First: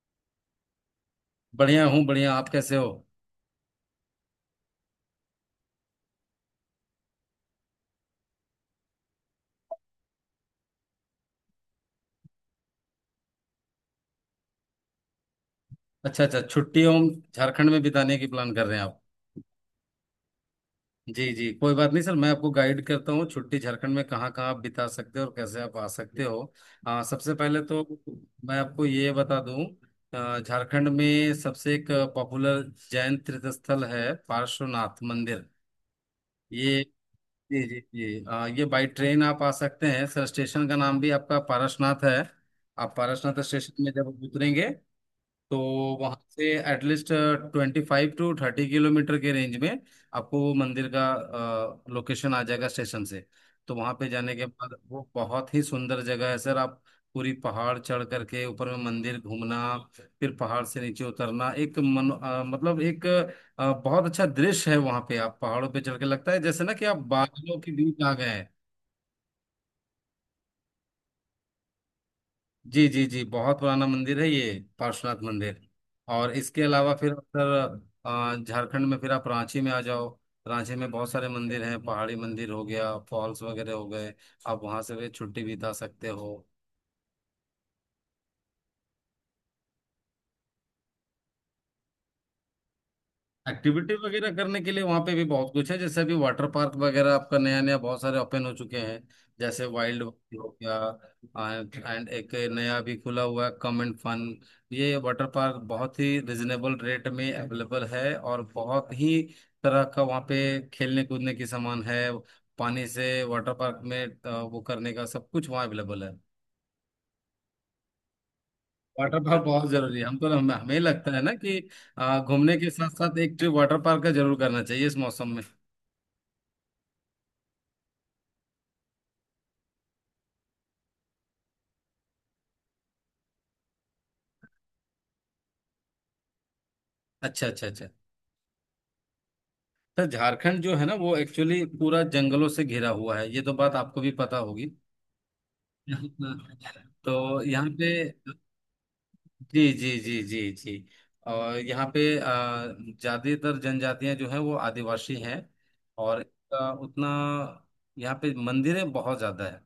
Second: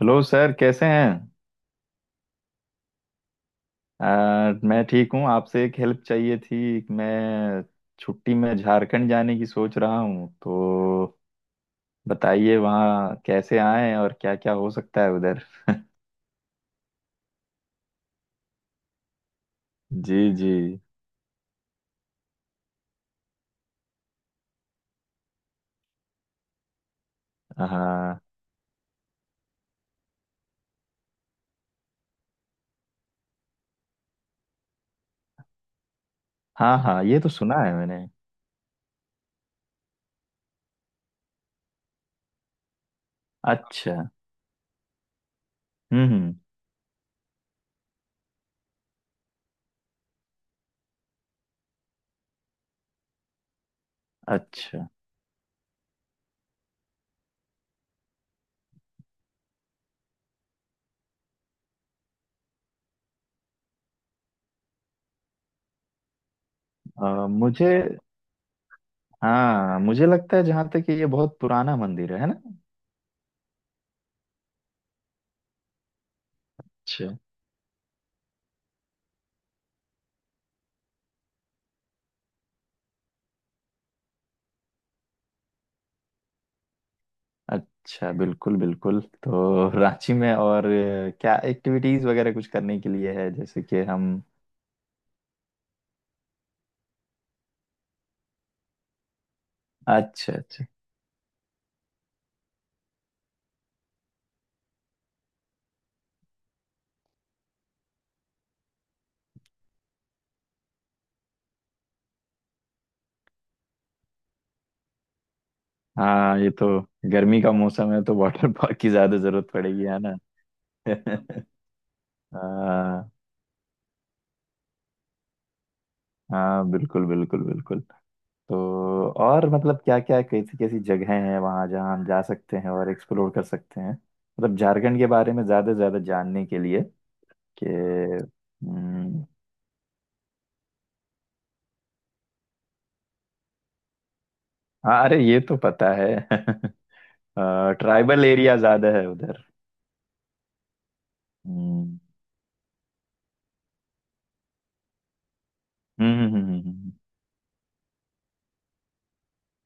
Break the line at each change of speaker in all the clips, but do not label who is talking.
Hello sir, कैसे हैं?
बढ़िया हूँ बढ़िया। आप कैसे हो?
मैं ठीक हूँ। आपसे एक हेल्प चाहिए थी। मैं छुट्टी में झारखंड जाने की सोच रहा हूँ, तो बताइए वहाँ कैसे आएं और क्या क्या हो सकता है उधर।
अच्छा अच्छा, छुट्टी हम झारखंड में बिताने की प्लान कर रहे हैं आप?
जी जी।
जी जी, कोई बात नहीं सर, मैं आपको गाइड करता हूँ, छुट्टी झारखंड में कहाँ कहाँ आप बिता सकते हो और कैसे आप आ सकते हो। सबसे पहले तो
हाँ
मैं आपको ये बता दूँ, झारखंड में सबसे एक पॉपुलर जैन तीर्थ स्थल है पार्श्वनाथ मंदिर
हाँ
ये।
हाँ, ये तो सुना
जी
है
जी
मैंने।
जी, ये बाई ट्रेन आप आ सकते हैं सर, स्टेशन का नाम भी आपका पारसनाथ है। आप पारसनाथ स्टेशन में
अच्छा।
जब उतरेंगे तो वहां
हम्म।
से एटलीस्ट 25 से 30 किलोमीटर के रेंज में आपको वो मंदिर का लोकेशन आ जाएगा स्टेशन से। तो वहां पे जाने के बाद
अच्छा।
वो बहुत ही सुंदर जगह है सर। आप पूरी पहाड़ चढ़ करके ऊपर में मंदिर घूमना फिर पहाड़ से नीचे उतरना, एक मन अ, मतलब एक अ, बहुत अच्छा दृश्य है। वहां पे आप पहाड़ों पे चढ़ के लगता है जैसे ना कि आप
आ,
बादलों
मुझे
के बीच आ गए।
हाँ, मुझे लगता है जहाँ तक कि ये बहुत पुराना मंदिर है ना?
जी जी जी, बहुत पुराना मंदिर है ये, पार्श्वनाथ मंदिर। और इसके अलावा
अच्छा
फिर सर, झारखंड में फिर आप रांची में आ जाओ। रांची में बहुत सारे मंदिर हैं, पहाड़ी मंदिर हो गया, फॉल्स वगैरह हो गए। आप वहां से भी छुट्टी बिता सकते हो।
अच्छा, बिल्कुल बिल्कुल। तो रांची में और क्या एक्टिविटीज वगैरह कुछ करने के लिए है, जैसे कि
एक्टिविटी
हम?
वगैरह करने के लिए वहां पे भी बहुत कुछ है, जैसे अभी वाटर पार्क वगैरह आपका नया नया बहुत सारे ओपन हो चुके हैं। जैसे वाइल्ड
अच्छा
हो
अच्छा।
गया एंड एक नया भी खुला हुआ है कम एंड फन। ये वाटर पार्क बहुत ही रिजनेबल रेट में अवेलेबल है, और बहुत ही तरह का वहाँ पे खेलने कूदने की सामान है। पानी से वाटर पार्क में वो करने का सब कुछ वहाँ अवेलेबल है।
हाँ, ये तो गर्मी का मौसम है तो वाटर पार्क की ज्यादा
वाटर पार्क
जरूरत
बहुत
पड़ेगी,
जरूरी
है
है,
ना?
हमको हमें हमें लगता है ना कि घूमने के साथ
हाँ
साथ एक ट्रिप वाटर पार्क का जरूर करना चाहिए इस मौसम में।
हाँ, बिल्कुल बिल्कुल बिल्कुल। तो और मतलब, क्या क्या कैसी कैसी जगहें हैं वहाँ जहाँ हम जा सकते हैं और एक्सप्लोर कर सकते हैं, मतलब झारखंड के बारे में ज्यादा से ज्यादा जानने के लिए
अच्छा अच्छा अच्छा।
कि। हम्म।
तो झारखंड जो है ना वो एक्चुअली पूरा जंगलों से घिरा हुआ है, ये तो बात आपको भी पता होगी।
हाँ, अरे ये तो पता है।
तो यहाँ पे
ट्राइबल एरिया ज्यादा है उधर।
जी जी जी जी जी, और यहाँ
हम्म
पे ज़्यादातर जनजातियाँ जो है वो आदिवासी हैं।
हम्म
और
हम्म, हम्म, हम्म,
इसका
हम्म, हम्म।
उतना यहाँ पे मंदिरें बहुत ज़्यादा है।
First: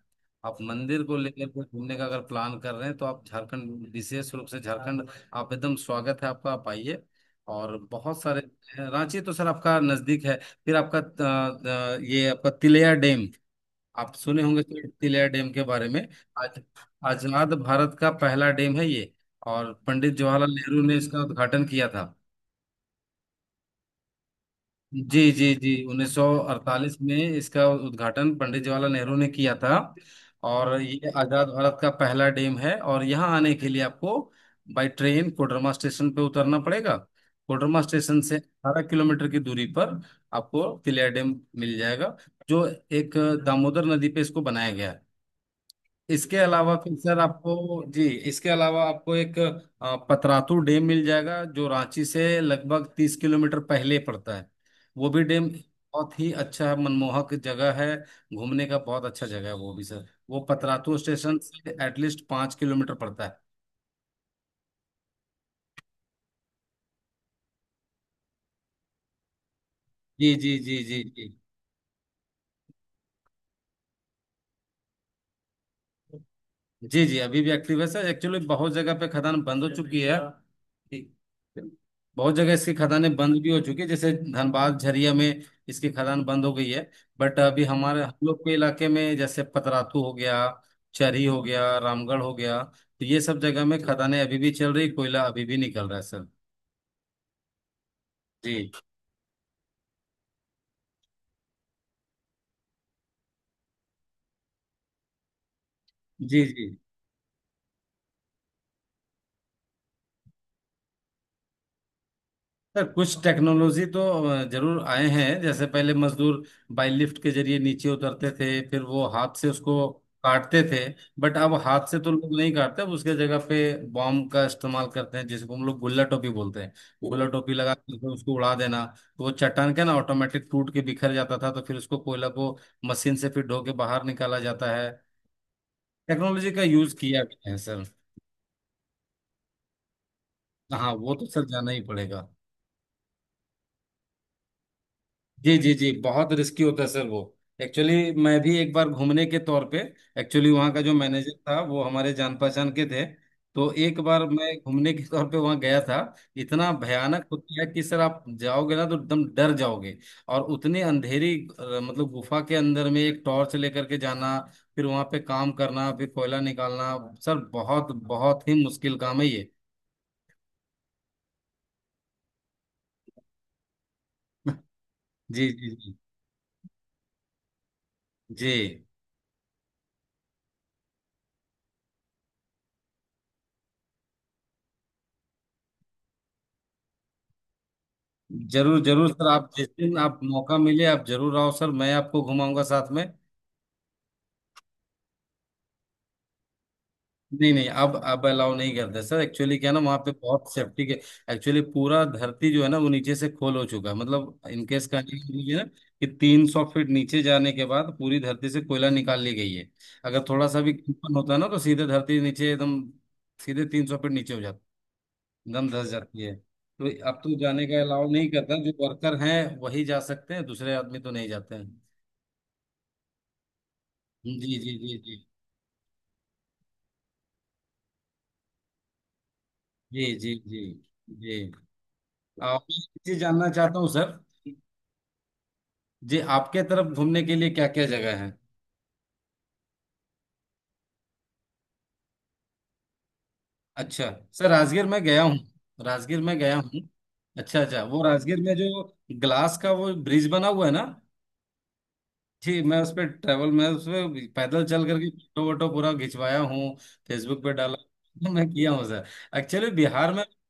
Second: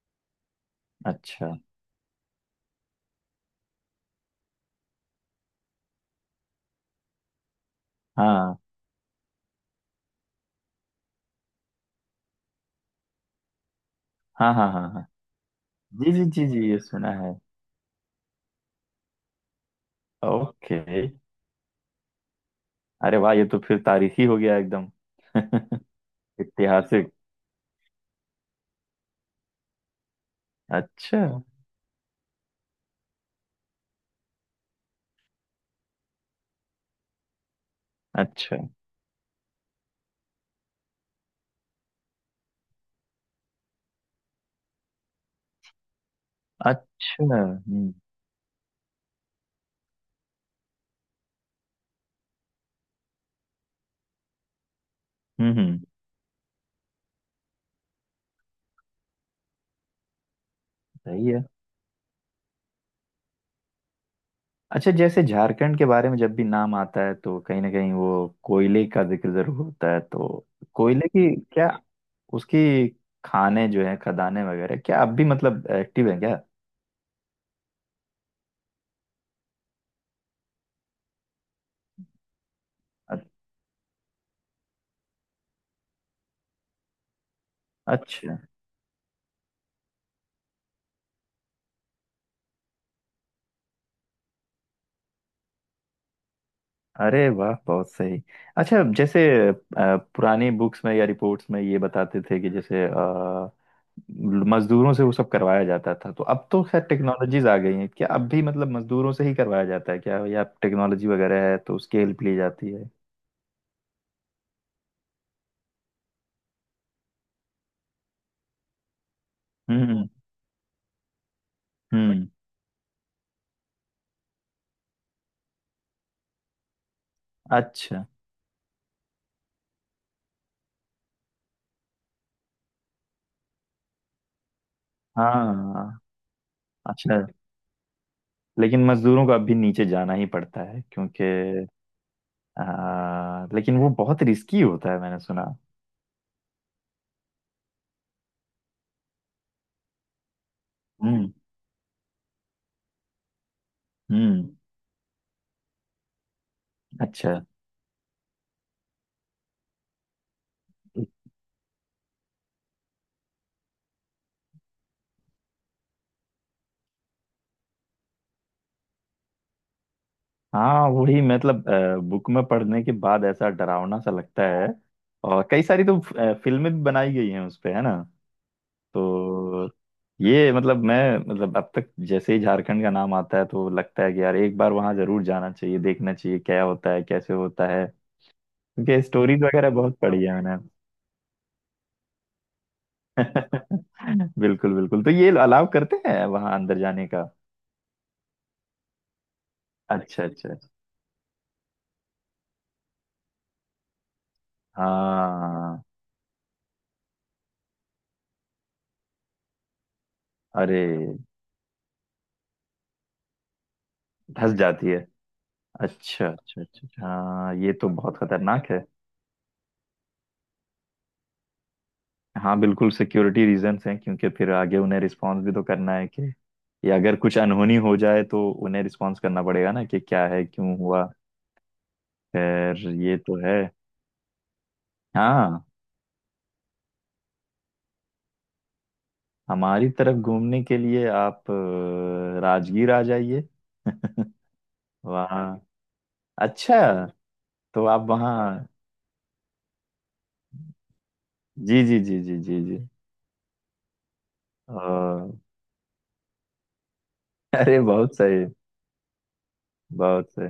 आप मंदिर को लेकर
अच्छा।
के घूमने का अगर प्लान कर रहे हैं तो आप झारखंड, विशेष रूप से झारखंड, आप एकदम स्वागत है आपका, आप आइए। और बहुत सारे
हाँ
रांची तो सर आपका नज़दीक है। फिर आपका ये आपका तिलैया डैम, आप सुने
हाँ
होंगे
हाँ
तो
हाँ। हाँ
तिलिया डैम के बारे में।
जी जी जी
आज
जी, ये सुना है।
आजाद भारत का पहला डैम है ये, और पंडित जवाहरलाल
ओके।
नेहरू ने इसका उद्घाटन किया था।
अरे वाह, ये तो फिर तारीखी हो गया एकदम।
जी जी जी, 1948
ऐतिहासिक।
में इसका उद्घाटन पंडित जवाहरलाल नेहरू ने किया था। और ये
अच्छा
आजाद भारत का पहला डैम है। और यहाँ आने के लिए आपको बाई ट्रेन कोडरमा स्टेशन पे उतरना पड़ेगा। कोडरमा स्टेशन से
अच्छा
18 किलोमीटर की दूरी पर आपको तिलिया डैम मिल जाएगा, जो एक दामोदर नदी पे इसको बनाया गया है। इसके अलावा फिर सर
अच्छा।
आपको, जी, इसके अलावा आपको एक पतरातू डैम मिल जाएगा, जो रांची से लगभग 30 किलोमीटर पहले पड़ता है। वो भी डैम
हम्म।
बहुत ही अच्छा मनमोहक जगह है, घूमने का बहुत अच्छा जगह है वो भी सर। वो पतरातू
सही
स्टेशन
है।
से एटलीस्ट 5 किलोमीटर पड़ता है।
अच्छा, जैसे झारखंड के बारे में जब भी नाम आता है तो कहीं ना कहीं वो कोयले का जिक्र जरूर होता है,
जी
तो
जी जी जी
कोयले
जी
की, क्या उसकी, खाने जो है खदानें वगैरह क्या अब भी मतलब एक्टिव है क्या?
जी जी, अभी भी एक्टिव है सर। एक्चुअली बहुत जगह पे खदान बंद हो चुकी है, बहुत जगह इसकी खदानें
अ-
बंद भी हो चुकी है, जैसे धनबाद झरिया में इसकी खदान बंद हो गई है। बट अभी हमारे हम
अच्छा,
लोग के इलाके में, जैसे पतरातू हो गया, चरी हो गया, रामगढ़ हो गया, तो ये सब जगह में खदानें अभी भी चल रही, कोयला अभी भी निकल रहा है सर।
अरे वाह, बहुत सही।
जी
अच्छा, जैसे पुरानी बुक्स में या रिपोर्ट्स में ये बताते थे कि जैसे मजदूरों से वो सब करवाया जाता था, तो
जी
अब तो
जी,
खैर टेक्नोलॉजीज आ गई हैं, क्या अब भी मतलब मजदूरों से ही करवाया जाता है क्या, या टेक्नोलॉजी वगैरह है तो उसकी हेल्प ली जाती
सर
है?
कुछ टेक्नोलॉजी तो जरूर आए हैं। जैसे पहले मजदूर बाई लिफ्ट के जरिए नीचे उतरते थे, फिर वो हाथ से उसको
हम्म
काटते थे। बट अब हाथ से तो
हम्म।
लोग नहीं काटते, अब उसके जगह पे बॉम्ब का इस्तेमाल करते हैं, जिसको हम लोग गुल्ला टोपी बोलते हैं। गुल्ला टोपी लगा के
अच्छा।
फिर उसको उड़ा देना, तो वो चट्टान का ना ऑटोमेटिक टूट के बिखर जाता था, तो फिर उसको कोयला को मशीन से फिर ढो के बाहर निकाला जाता है।
हाँ।
टेक्नोलॉजी का यूज किया
अच्छा,
गया है सर।
लेकिन मजदूरों को अब भी नीचे जाना ही पड़ता है
हाँ वो
क्योंकि
तो सर जाना ही पड़ेगा।
लेकिन वो बहुत रिस्की होता है, मैंने सुना।
जी जी जी, बहुत रिस्की होता है सर वो। एक्चुअली मैं भी एक बार घूमने के तौर पे, एक्चुअली वहाँ का जो
हम्म
मैनेजर था वो हमारे जान पहचान के थे, तो एक बार
हम्म।
मैं घूमने के तौर पे वहाँ गया था। इतना भयानक
अच्छा।
होता है कि सर आप जाओगे ना तो एकदम डर जाओगे। और उतनी अंधेरी, मतलब गुफा के अंदर में एक टॉर्च लेकर के जाना, फिर वहाँ पे काम करना, फिर कोयला निकालना, सर बहुत बहुत ही मुश्किल काम है ये।
हाँ, वही मतलब, बुक में पढ़ने के बाद ऐसा डरावना सा लगता है। और
जी
कई
जी
सारी
जी
तो फिल्में भी बनाई गई हैं उस पे, है ना?
जी।
तो ये मतलब मैं, मतलब, अब तक जैसे ही झारखंड का नाम आता है तो लगता है कि यार एक बार वहां जरूर जाना चाहिए, देखना चाहिए क्या होता है कैसे होता है।
जरूर
क्योंकि
जरूर सर,
स्टोरीज
आप जिस
वगैरह बहुत
दिन आप
पढ़ी है मैंने।
मौका मिले आप जरूर आओ सर, मैं आपको घुमाऊंगा साथ में।
बिल्कुल बिल्कुल, तो ये अलाउ करते हैं वहां अंदर जाने का?
नहीं नहीं, अब अलाउ नहीं करते सर। एक्चुअली क्या है ना, वहाँ पे
अच्छा अच्छा
बहुत
अच्छा।
सेफ्टी के, एक्चुअली पूरा धरती जो है ना वो नीचे से खोल हो चुका है, मतलब इनकेस का ये है ना,
हाँ।
कि 300 फीट नीचे जाने के बाद पूरी धरती से कोयला निकाल ली गई है। अगर थोड़ा सा भी
अरे,
कंपन होता है ना तो सीधे धरती नीचे एकदम, सीधे 300 फीट नीचे हो
धस
जाती,
जाती।
एकदम धस जाती
अच्छा
है।
अच्छा अच्छा
तो
अच्छा।
अब तो
हाँ,
जाने
ये
का
तो
अलाउ
बहुत
नहीं करता,
खतरनाक
जो
है।
वर्कर हैं वही जा सकते हैं, दूसरे आदमी तो नहीं जाते हैं।
हाँ बिल्कुल, सिक्योरिटी रीजंस हैं, क्योंकि
जी
फिर
जी
आगे
जी
उन्हें
जी
रिस्पॉन्स भी तो करना है कि ये अगर कुछ अनहोनी हो जाए तो उन्हें रिस्पॉन्स करना पड़ेगा ना कि
जी
क्या
जी
है,
जी
क्यों हुआ।
जी। और मैं
खैर,
एक
ये
चीज
तो
जानना
है।
चाहता हूँ सर,
हाँ।
जी आपके तरफ घूमने के लिए क्या क्या जगह है?
हमारी तरफ घूमने के लिए आप राजगीर आ जाइए।
अच्छा सर, राजगीर में गया हूँ,
वहाँ।
राजगीर में गया
अच्छा,
हूँ। अच्छा अच्छा,
तो
वो
आप
राजगीर में
वहाँ।
जो ग्लास का वो ब्रिज बना हुआ है ना,
जी जी जी जी जी
जी
जी।
मैं उस पर ट्रैवल मैं उस पे पैदल चल करके
अ,
फोटो वोटो पूरा खिंचवाया हूँ, फेसबुक पे डाला
अरे बहुत
हूँ,
सही,
मैं किया हूँ सर। एक्चुअली बिहार में,
बहुत सही।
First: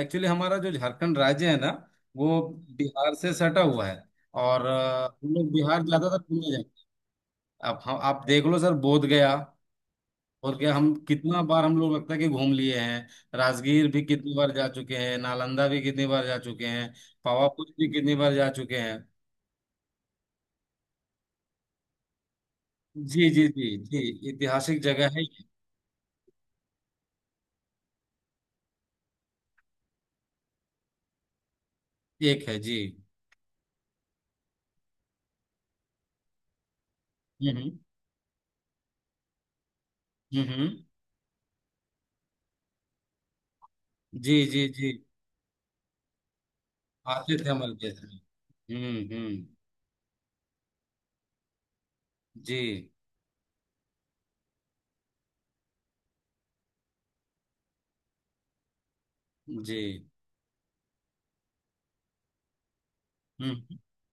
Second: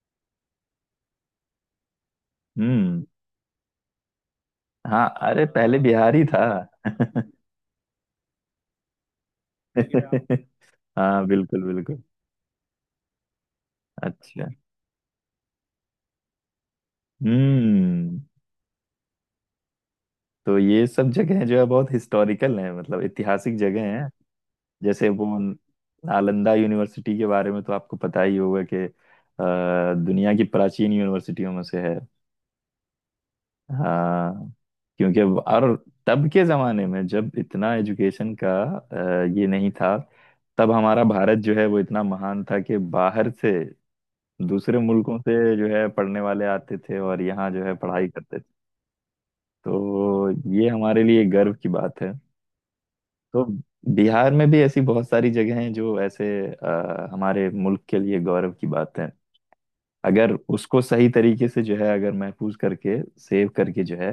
एक्चुअली हमारा जो झारखंड राज्य है ना वो
हम्म।
बिहार से सटा हुआ है। और
हाँ,
हम
अरे
लोग
पहले
बिहार ज्यादातर
बिहारी
घूमने जाते हैं। अब हम आप देख लो सर, बोध गया,
था।
बोध गया हम
हाँ
कितना
बिल्कुल
बार हम लोग
बिल्कुल।
लगता है कि घूम लिए हैं। राजगीर भी कितनी
अच्छा।
बार जा चुके हैं, नालंदा भी कितनी बार जा चुके हैं, पावापुरी भी कितनी
हम्म।
बार जा चुके हैं।
तो ये सब जगह जो है बहुत हिस्टोरिकल है, मतलब
जी जी
ऐतिहासिक
जी
जगह
जी,
हैं।
ऐतिहासिक जगह
जैसे
है।
वो नालंदा यूनिवर्सिटी के बारे में तो आपको पता ही होगा कि दुनिया की प्राचीन यूनिवर्सिटियों में से है।
एक है जी।
हाँ। क्योंकि, और तब के जमाने में जब
हम्म
इतना एजुकेशन का ये नहीं था,
हम्म
तब
हम्म,
हमारा भारत जो है वो इतना महान था कि बाहर से
जी जी
दूसरे
जी,
मुल्कों से जो है पढ़ने वाले आते थे और
आसिफ
यहाँ जो
अमल
है
के थे।
पढ़ाई करते थे।
हम्म।
तो ये हमारे लिए गर्व की बात है।
जी
तो बिहार में भी ऐसी बहुत सारी जगह हैं जो ऐसे हमारे मुल्क के लिए गौरव की बात है।
जी।
अगर उसको सही तरीके से जो है, अगर महफूज करके सेव
हम्म।
करके जो है,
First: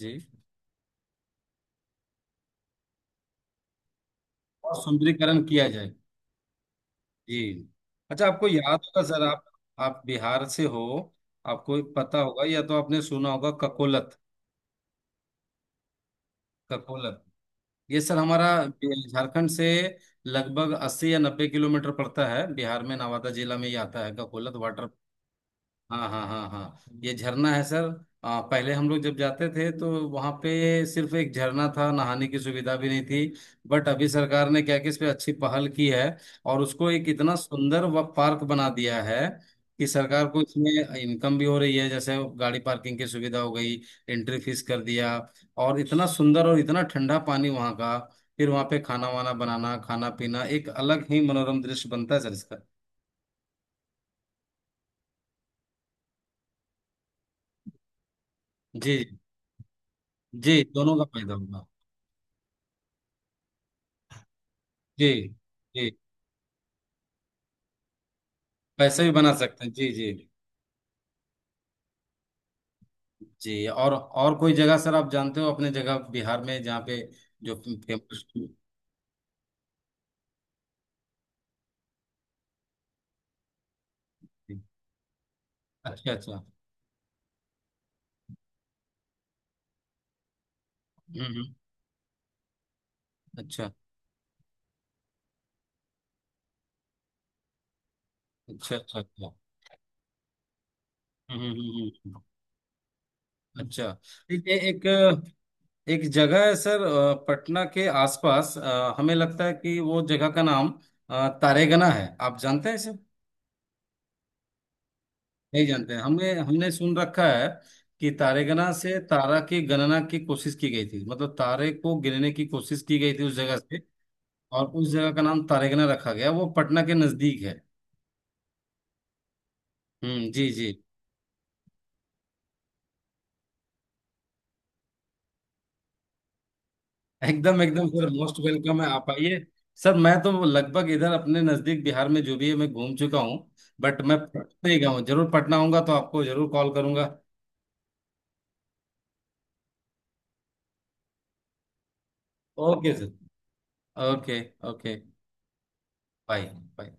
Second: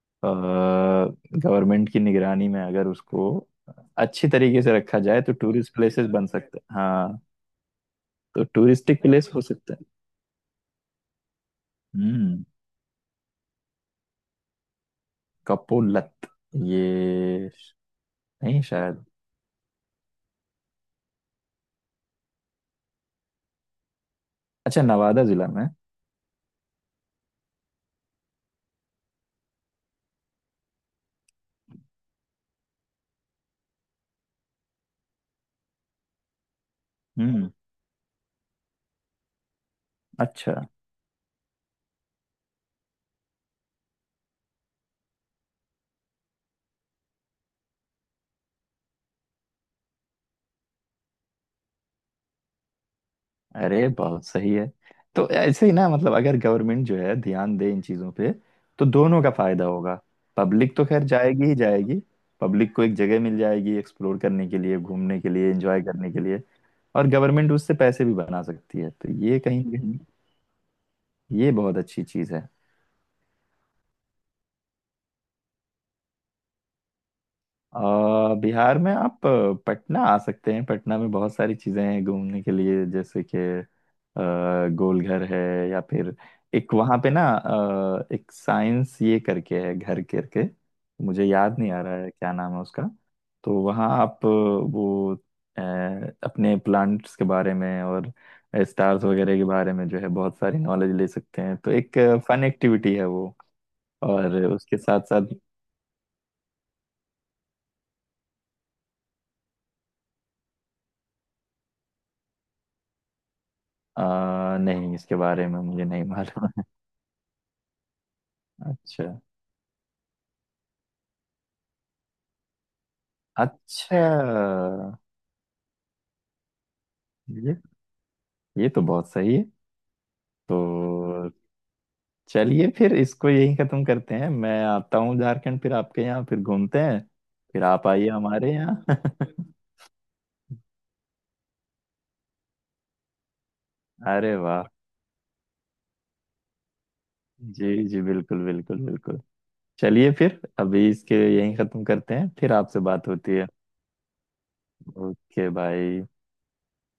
जी।
गवर्नमेंट की निगरानी में अगर उसको अच्छी तरीके
और
से रखा जाए तो
सुंदरीकरण किया
टूरिस्ट
जाए,
प्लेसेस बन सकते हैं, हाँ।
जी। अच्छा
तो
आपको याद होगा
टूरिस्टिक
सर,
प्लेस हो
आप
सकते हैं।
आप बिहार से हो, आपको पता होगा
हम्म।
या तो आपने सुना होगा ककोलत,
कपोलत?
ककोलत,
ये
ये सर हमारा
नहीं, शायद।
झारखंड से लगभग 80 या 90 किलोमीटर पड़ता है। बिहार में नवादा जिला में ही आता है ककोलत
अच्छा,
वाटर।
नवादा जिला में।
हाँ हाँ हाँ हाँ, ये झरना है सर। पहले हम लोग जब जाते थे तो वहाँ पे सिर्फ एक झरना था, नहाने की सुविधा भी नहीं थी। बट अभी सरकार ने क्या कि इस पे अच्छी पहल की है, और उसको एक इतना
हम्म।
सुंदर व पार्क बना दिया है कि सरकार को
अच्छा,
इसमें इनकम भी हो रही है। जैसे गाड़ी पार्किंग की सुविधा हो गई, एंट्री फीस कर दिया। और इतना सुंदर और इतना ठंडा पानी वहाँ का, फिर वहाँ पे खाना वाना बनाना खाना पीना, एक अलग ही मनोरम दृश्य बनता है सर इसका।
अरे बहुत सही है। तो ऐसे ही ना, मतलब अगर गवर्नमेंट जो है ध्यान दे इन चीजों पे तो
जी
दोनों का फायदा होगा।
जी,
पब्लिक तो
दोनों का
खैर
फायदा
जाएगी ही
होगा।
जाएगी। पब्लिक को एक जगह मिल जाएगी एक्सप्लोर करने के लिए,
जी
घूमने के लिए, एंजॉय
जी,
करने के लिए। और गवर्नमेंट उससे पैसे भी बना सकती है,
पैसे भी
तो
बना
ये
सकते
कहीं
हैं
ना
जी
कहीं
जी।
ये बहुत अच्छी चीज है।
जी, और कोई जगह सर आप जानते हो अपने जगह बिहार में जहाँ पे जो
अ,
फेमस?
बिहार में आप पटना आ सकते हैं। पटना में बहुत सारी चीज़ें हैं घूमने के लिए, जैसे कि अ, गोलघर है, या
अच्छा
फिर
अच्छा,
एक वहाँ पे ना एक साइंस ये करके है, घर करके,
हम्म
मुझे
हम्म,
याद नहीं आ रहा है क्या नाम है उसका। तो
अच्छा
वहाँ आप वो अ, अपने प्लांट्स के बारे में और
अच्छा अच्छा
स्टार्स
अच्छा,
वगैरह के बारे में जो है बहुत सारी नॉलेज ले
हम्म
सकते हैं, तो
हम्म, हम्म,
एक
हम्म,
फन एक्टिविटी है वो।
अच्छा।
और
एक
उसके
एक
साथ साथ
एक जगह है सर पटना के आसपास, हमें लगता है कि वो जगह का नाम तारेगना है, आप जानते हैं?
नहीं, इसके बारे में
नहीं
मुझे
जानते हैं।
नहीं
हमें,
मालूम।
हमने सुन रखा है कि तारेगना से
अच्छा
तारा की गणना की कोशिश की गई थी, मतलब तारे को गिनने की कोशिश की गई थी उस जगह से,
अच्छा,
और उस जगह का नाम तारेगना रखा गया। वो पटना के नजदीक
ये
है।
ये तो बहुत सही है।
जी जी।
तो चलिए फिर इसको यहीं खत्म करते हैं। मैं आता हूँ झारखंड, फिर आपके यहाँ फिर घूमते हैं।
एकदम
फिर आप
एकदम सर,
आइए
मोस्ट
हमारे
वेलकम
यहाँ।
है आप आइए सर। मैं तो लगभग इधर अपने नजदीक बिहार में जो भी है मैं घूम चुका हूँ। बट मैं
अरे वाह।
पटना ही गया हूँ, जरूर पटना आऊंगा तो आपको जरूर कॉल करूंगा।
जी जी बिल्कुल बिल्कुल बिल्कुल। चलिए फिर अभी इसके यहीं खत्म करते हैं, फिर आपसे
ओके
बात
सर।
होती है।
ओके। ओके।
ओके भाई।
बाय। बाय।